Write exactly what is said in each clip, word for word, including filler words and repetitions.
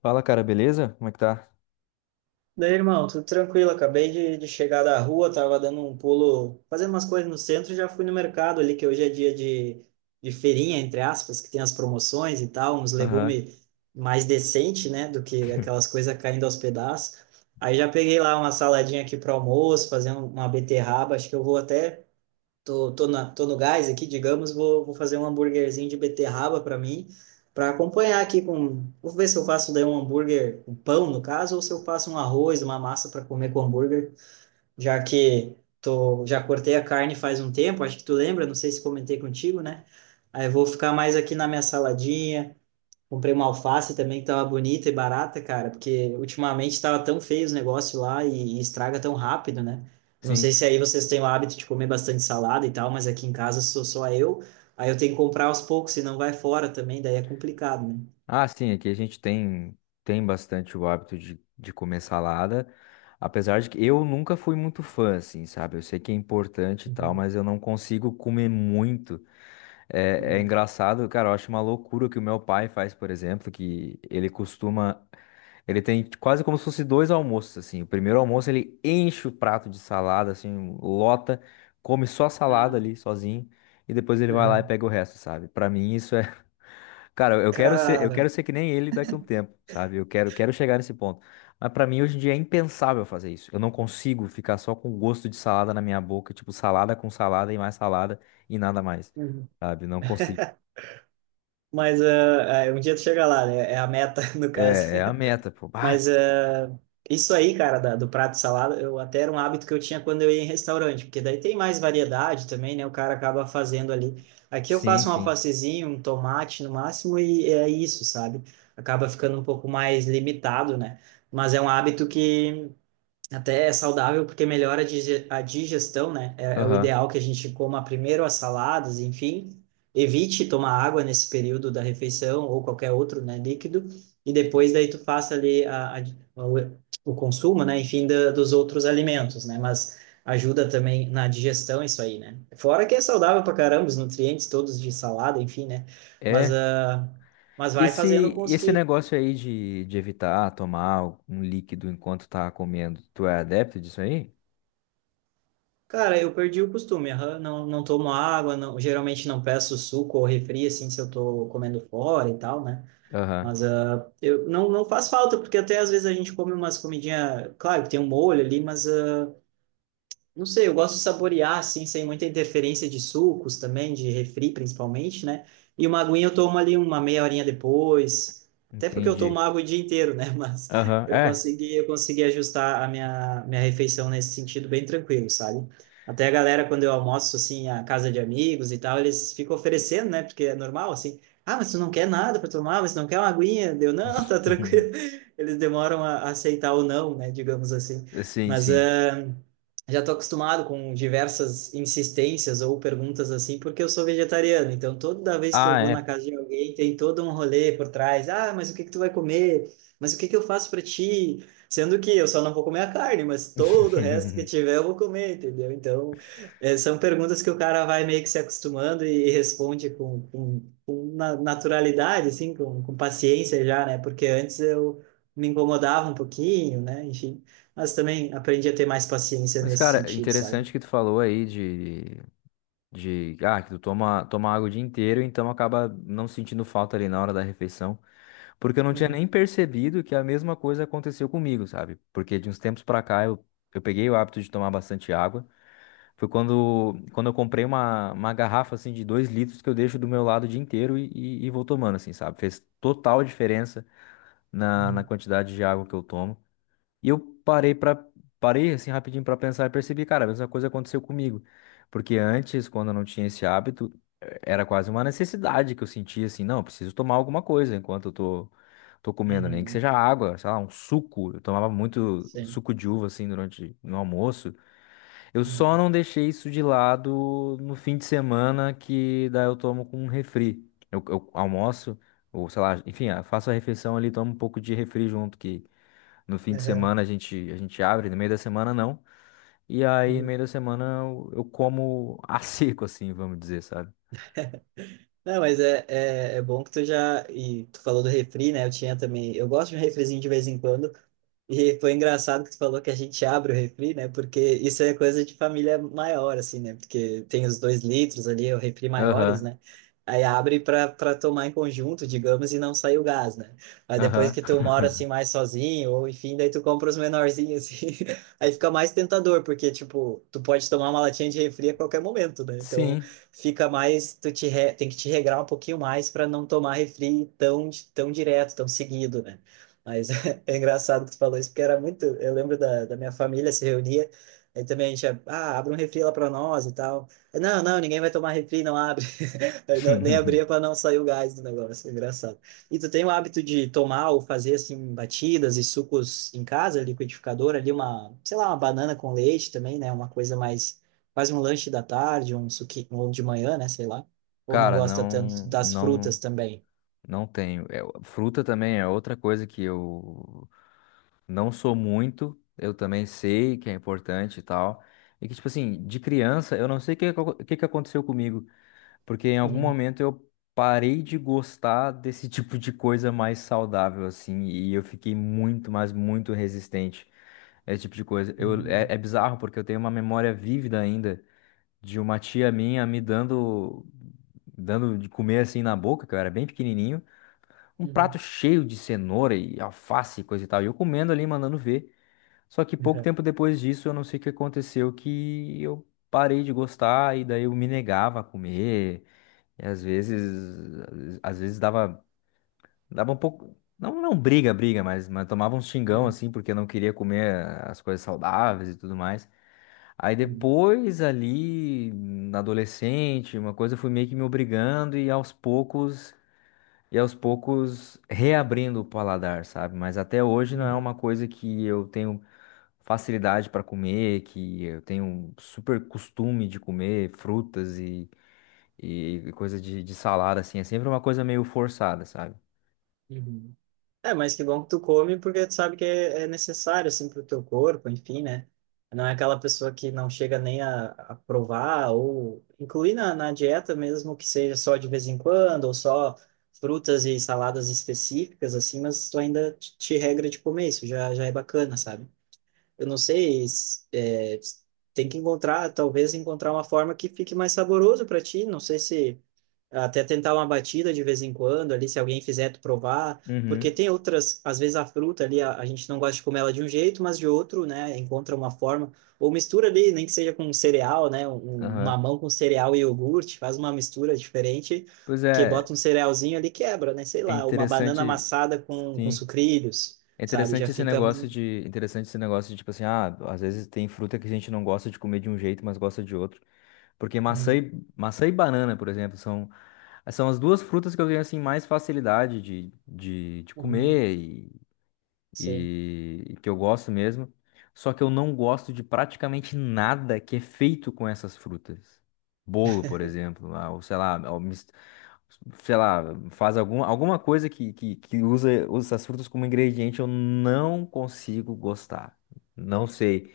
Fala, cara, beleza? Como é que tá? Daí, irmão, tudo tranquilo. Acabei de, de chegar da rua, tava dando um pulo, fazendo umas coisas no centro, e já fui no mercado ali, que hoje é dia de, de feirinha, entre aspas, que tem as promoções e tal, uns Aham. legumes mais decente, né, do que aquelas coisas caindo aos pedaços. Aí já peguei lá uma saladinha aqui para almoço, fazendo uma beterraba, acho que eu vou até... Tô, tô, na, tô no gás aqui, digamos, vou, vou fazer um hambúrguerzinho de beterraba para mim, para acompanhar aqui com. Vou ver se eu faço daí um hambúrguer com pão, no caso, ou se eu faço um arroz, uma massa para comer com hambúrguer, já que tô, já cortei a carne faz um tempo, acho que tu lembra, não sei se comentei contigo, né? Aí eu vou ficar mais aqui na minha saladinha. Comprei uma alface também que tava bonita e barata, cara, porque ultimamente tava tão feio os negócios lá e, e estraga tão rápido, né? Eu não sei Sim. se aí vocês têm o hábito de comer bastante salada e tal, mas aqui em casa sou só eu, aí eu tenho que comprar aos poucos, senão vai fora também, daí é complicado, né? Ah, sim, aqui a gente tem, tem bastante o hábito de, de comer salada. Apesar de que eu nunca fui muito fã, assim, sabe? Eu sei que é importante e tal, Uhum. mas eu não consigo comer muito. É, é Uhum. engraçado, cara, eu acho uma loucura o que o meu pai faz, por exemplo, que ele costuma. Ele tem quase como se fosse dois almoços, assim. O primeiro almoço ele enche o prato de salada, assim, lota, come só a salada Ah, ali sozinho, e depois ele vai lá e uhum. pega o resto, sabe? Pra mim isso é. Cara, eu quero ser, eu Cara, quero ser que nem ele daqui a um tempo, sabe? Eu quero, quero chegar nesse ponto. Mas pra mim hoje em dia é impensável fazer isso. Eu não consigo ficar só com o gosto de salada na minha boca, tipo salada com salada e mais salada e nada mais, uhum. sabe? Não consigo. Mas ah, ah, um dia tu chega lá, né? É a meta, no caso. É, é a meta, pô. Ah, Mas eh, isso aí, cara, da- do prato de salada, eu até era um hábito que eu tinha quando eu ia em restaurante, porque daí tem mais variedade também, né? O cara acaba fazendo ali. Aqui eu sim, faço um sim. alfacezinho, um tomate no máximo, e é isso, sabe? Acaba ficando um pouco mais limitado, né? Mas é um hábito que até é saudável porque melhora a dige- a digestão, né? É, é o Aham. ideal que a gente coma primeiro as saladas, enfim. Evite tomar água nesse período da refeição ou qualquer outro, né, líquido. E depois daí tu faça ali a, a- o, o consumo, né, enfim, da, dos outros alimentos, né? Mas ajuda também na digestão isso aí, né? Fora que é saudável pra caramba, os nutrientes todos de salada, enfim, né? Mas, É. ah, mas E vai fazendo esse, com os esse que... negócio aí de, de evitar tomar um líquido enquanto tá comendo, tu é adepto disso aí? Cara, eu perdi o costume, aham. Não, não tomo água, não, geralmente não peço suco ou refri, assim, se eu tô comendo fora e tal, né? Aham. Mas ah, eu, não, não faz falta, porque até às vezes a gente come umas comidinhas, claro que tem um molho ali, mas ah, não sei, eu gosto de saborear, assim, sem muita interferência de sucos também, de refri principalmente, né? E uma aguinha eu tomo ali uma meia horinha depois, até porque eu tomo Entendi. água o dia inteiro, né? Mas Aham, eu é. consegui, eu consegui ajustar a minha, minha refeição nesse sentido bem tranquilo, sabe? Até a galera, quando eu almoço, assim, a casa de amigos e tal, eles ficam oferecendo, né? Porque é normal, assim, ah, mas tu não quer nada para tomar, mas tu não quer uma aguinha? Deu, não, tá tranquilo. Eles demoram a aceitar ou não, né? Digamos assim. Sim, Mas... sim. ah, já estou acostumado com diversas insistências ou perguntas assim, porque eu sou vegetariano. Então, toda vez que eu Ah, vou na é. casa de alguém, tem todo um rolê por trás. Ah, mas o que que tu vai comer? Mas o que que eu faço para ti? Sendo que eu só não vou comer a carne, mas todo o resto que tiver eu vou comer, entendeu? Então, eh, são perguntas que o cara vai meio que se acostumando e, e responde com, com, com na- naturalidade, assim, com, com paciência já, né? Porque antes eu me incomodava um pouquinho, né? Enfim. Mas também aprendi a ter mais paciência Mas, nesse cara, sentido, sabe? interessante que tu falou aí de De, ah, que tu toma, toma água o dia inteiro, então acaba não sentindo falta ali na hora da refeição. Porque eu não tinha Uhum. nem percebido que a mesma coisa aconteceu comigo, sabe? Porque de uns tempos pra cá eu, eu peguei o hábito de tomar bastante água. Foi quando, quando eu comprei uma, uma garrafa assim de dois litros que eu deixo do meu lado o dia inteiro e, e, e vou tomando, assim, sabe? Fez total diferença na, na Uhum. quantidade de água que eu tomo. E eu parei para parei assim rapidinho para pensar e percebi, cara, a mesma coisa aconteceu comigo. Porque antes, quando eu não tinha esse hábito, eh, era quase uma necessidade que eu sentia assim, não, eu preciso tomar alguma coisa enquanto eu tô tô comendo, nem que Uhum. seja água, sei lá, um suco. Eu tomava muito Sim. suco de uva assim durante no almoço. Eu só Uhum. não deixei isso de lado no fim de semana que daí eu tomo com um refri. Eu, eu almoço ou sei lá, enfim, ah, faço a refeição ali, tomo um pouco de refri junto que no fim de Aham. semana a gente, a gente abre, no meio da semana não. E aí, no Uhum. meio da semana, eu, eu como a seco, assim, vamos dizer, sabe? Não, mas é, é, é bom que tu já... E tu falou do refri, né? Eu tinha também. Eu gosto de um refrizinho de vez em quando. E foi engraçado que tu falou que a gente abre o refri, né? Porque isso é coisa de família maior, assim, né? Porque tem os dois litros ali, é o refri maiores, Aham, né? Aí abre para para tomar em conjunto, digamos, e não sai o gás, né? Mas depois aham. que tu mora assim mais sozinho, ou enfim, daí tu compra os menorzinhos, assim. Aí fica mais tentador, porque, tipo, tu pode tomar uma latinha de refri a qualquer momento, né? Então Sim. fica mais, tu te re- tem que te regrar um pouquinho mais para não tomar refri tão, di- tão direto, tão seguido, né? Mas é engraçado que tu falou isso, porque era muito. Eu lembro da, da minha família se reunia, aí também a gente, ah, abre um refri lá para nós e tal. Não, não, ninguém vai tomar refri, não abre. Eu não- nem abria para não sair o gás do negócio, engraçado. E tu tem o hábito de tomar ou fazer assim batidas e sucos em casa, liquidificador ali uma, sei lá, uma banana com leite também, né? Uma coisa mais quase um lanche da tarde, um suquinho ou de manhã, né, sei lá. Ou não Cara, gosta tanto não, das frutas não, também. não tenho. É, fruta também é outra coisa que eu não sou muito. Eu também sei que é importante e tal. E que, tipo assim, de criança, eu não sei o que, acon- o que que aconteceu comigo. Porque em algum Uhum, momento eu parei de gostar desse tipo de coisa mais saudável, assim, e eu fiquei muito, mas muito resistente a esse tipo de coisa. Eu, é, uhum, é bizarro porque eu tenho uma memória vívida ainda de uma tia minha me dando, dando de comer assim na boca, que eu era bem pequenininho, um prato uhum, cheio de cenoura e alface e coisa e tal, e eu comendo ali, mandando ver. Só que pouco uhum, tempo depois disso, eu não sei o que aconteceu, que eu parei de gostar e daí eu me negava a comer. E às vezes, às vezes dava, dava um pouco, não, não briga, briga, mas, mas tomava um xingão uhum, assim, porque não queria comer as coisas saudáveis e tudo mais. Aí uhum, depois ali, na adolescente, uma coisa eu fui meio que me obrigando e aos poucos, e aos poucos reabrindo o paladar, sabe? Mas até hoje não é uhum. uma coisa que eu tenho facilidade para comer, que eu tenho um super costume de comer frutas e e coisa de, de salário, assim, é sempre uma coisa meio forçada, sabe? Uhum. É, mas que bom que tu come, porque tu sabe que é é necessário, assim, pro teu corpo, enfim, né? Não é aquela pessoa que não chega nem a, a provar ou incluir na, na dieta mesmo que seja só de vez em quando ou só frutas e saladas específicas, assim, mas tu ainda te te regra de comer isso, já, já é bacana, sabe? Eu não sei, se- é, tem que encontrar, talvez encontrar uma forma que fique mais saboroso para ti. Não sei se até tentar uma batida de vez em quando ali, se alguém fizer tu provar, porque Uhum. tem outras, às vezes a fruta ali, a, a gente não gosta de comer ela de um jeito, mas de outro, né? Encontra uma forma, ou mistura ali, nem que seja com cereal, né? Um, um Aham. mamão com cereal e iogurte, faz uma mistura diferente. Pois Que é, bota um cerealzinho ali, e quebra, né? Sei é lá, uma banana interessante, amassada com, com sim. sucrilhos, É sabe? Já interessante esse fica negócio um... de, interessante esse negócio de, tipo assim, ah, às vezes tem fruta que a gente não gosta de comer de um jeito, mas gosta de outro. Porque maçã Uhum, e, maçã e banana, por exemplo, são, são as duas frutas que eu tenho, assim, mais facilidade de, de, de uhum. comer Sim. e que eu gosto mesmo. Só que eu não gosto de praticamente nada que é feito com essas frutas. Bolo, por exemplo, ah, ou sei lá, ou mis- sei lá, faz algum, alguma coisa que, que, que usa, usa essas frutas como ingrediente, eu não consigo gostar. Não sei,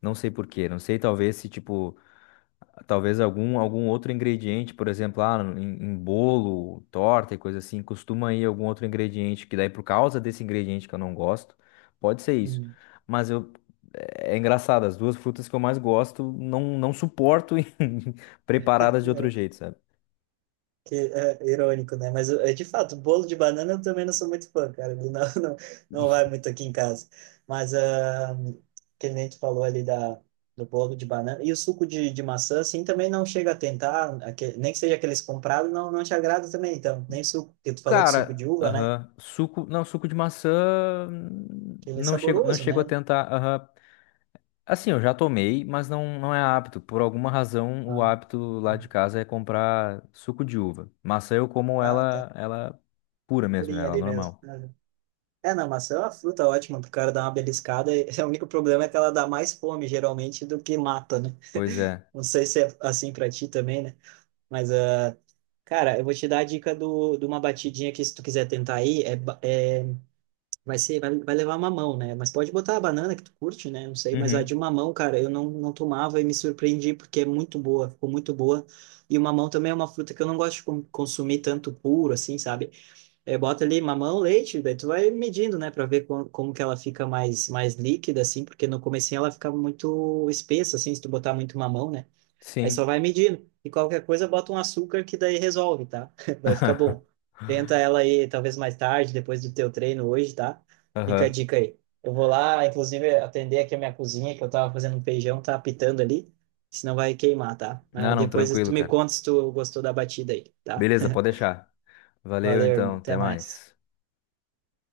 não sei por quê. Não sei, talvez se tipo. Talvez algum, algum outro ingrediente, por exemplo, ah, em, em bolo, torta e coisa assim, costuma ir algum outro ingrediente, que daí por causa desse ingrediente que eu não gosto, pode ser isso. Uhum. Mas eu, é é engraçado, as duas frutas que eu mais gosto, não, não suporto em- preparadas de outro Eu... jeito, sabe? Que é irônico, né? Mas é de fato, bolo de banana eu também não sou muito fã, cara. Ele não, não, não vai muito aqui em casa. Mas ah, que nem tu falou ali da, do bolo de banana. E o suco de, de maçã, assim, também não chega a tentar, aque- nem que seja aqueles comprados, não, não te agrada também, então. Nem suco, porque tu falou do suco Cara, de uva, né? aham, suco, não, suco de maçã, hum, Que ele é não chego, não saboroso, chego a né? tentar, aham. Assim, eu já tomei, mas não, não é hábito. Por alguma razão, o Ah, hábito lá de uhum. casa é comprar suco de uva. Maçã eu como Ah, tá. ela, ela pura mesmo, né? Purinho Ela ali mesmo. normal. É, não, maçã é uma fruta ótima pro cara dar uma beliscada e o único problema é que ela dá mais fome, geralmente, do que mata, né? Pois é. Não sei se é assim pra ti também, né? Mas, ah, cara, eu vou te dar a dica do, de uma batidinha que, se tu quiser tentar aí, é, ba- é, vai ser, vai, vai levar mamão, né? Mas pode botar a banana que tu curte, né? Não sei, mas a de Uhum. mamão, cara, eu não, não tomava e me surpreendi porque é muito boa, ficou muito boa. E o mamão também é uma fruta que eu não gosto de con- consumir tanto puro, assim, sabe? É, bota ali mamão, leite, daí tu vai medindo, né, para ver com, como que ela fica mais, mais, líquida, assim, porque no comecinho ela fica muito espessa, assim, se tu botar muito mamão, né? Aí Sim. só vai medindo. E qualquer coisa, bota um açúcar que daí resolve, tá? Vai ficar bom. Tenta ela aí, talvez mais tarde, depois do teu treino hoje, tá? Fica a Aham. dica aí. Eu vou lá, inclusive, atender aqui a minha cozinha, que eu tava fazendo um feijão, tá apitando ali, senão vai queimar, tá? Ah, Mas não, depois tranquilo, tu me cara. conta se tu gostou da batida aí, tá? Beleza, pode deixar. Valeu Valeu, irmão. então, até Até mais. mais.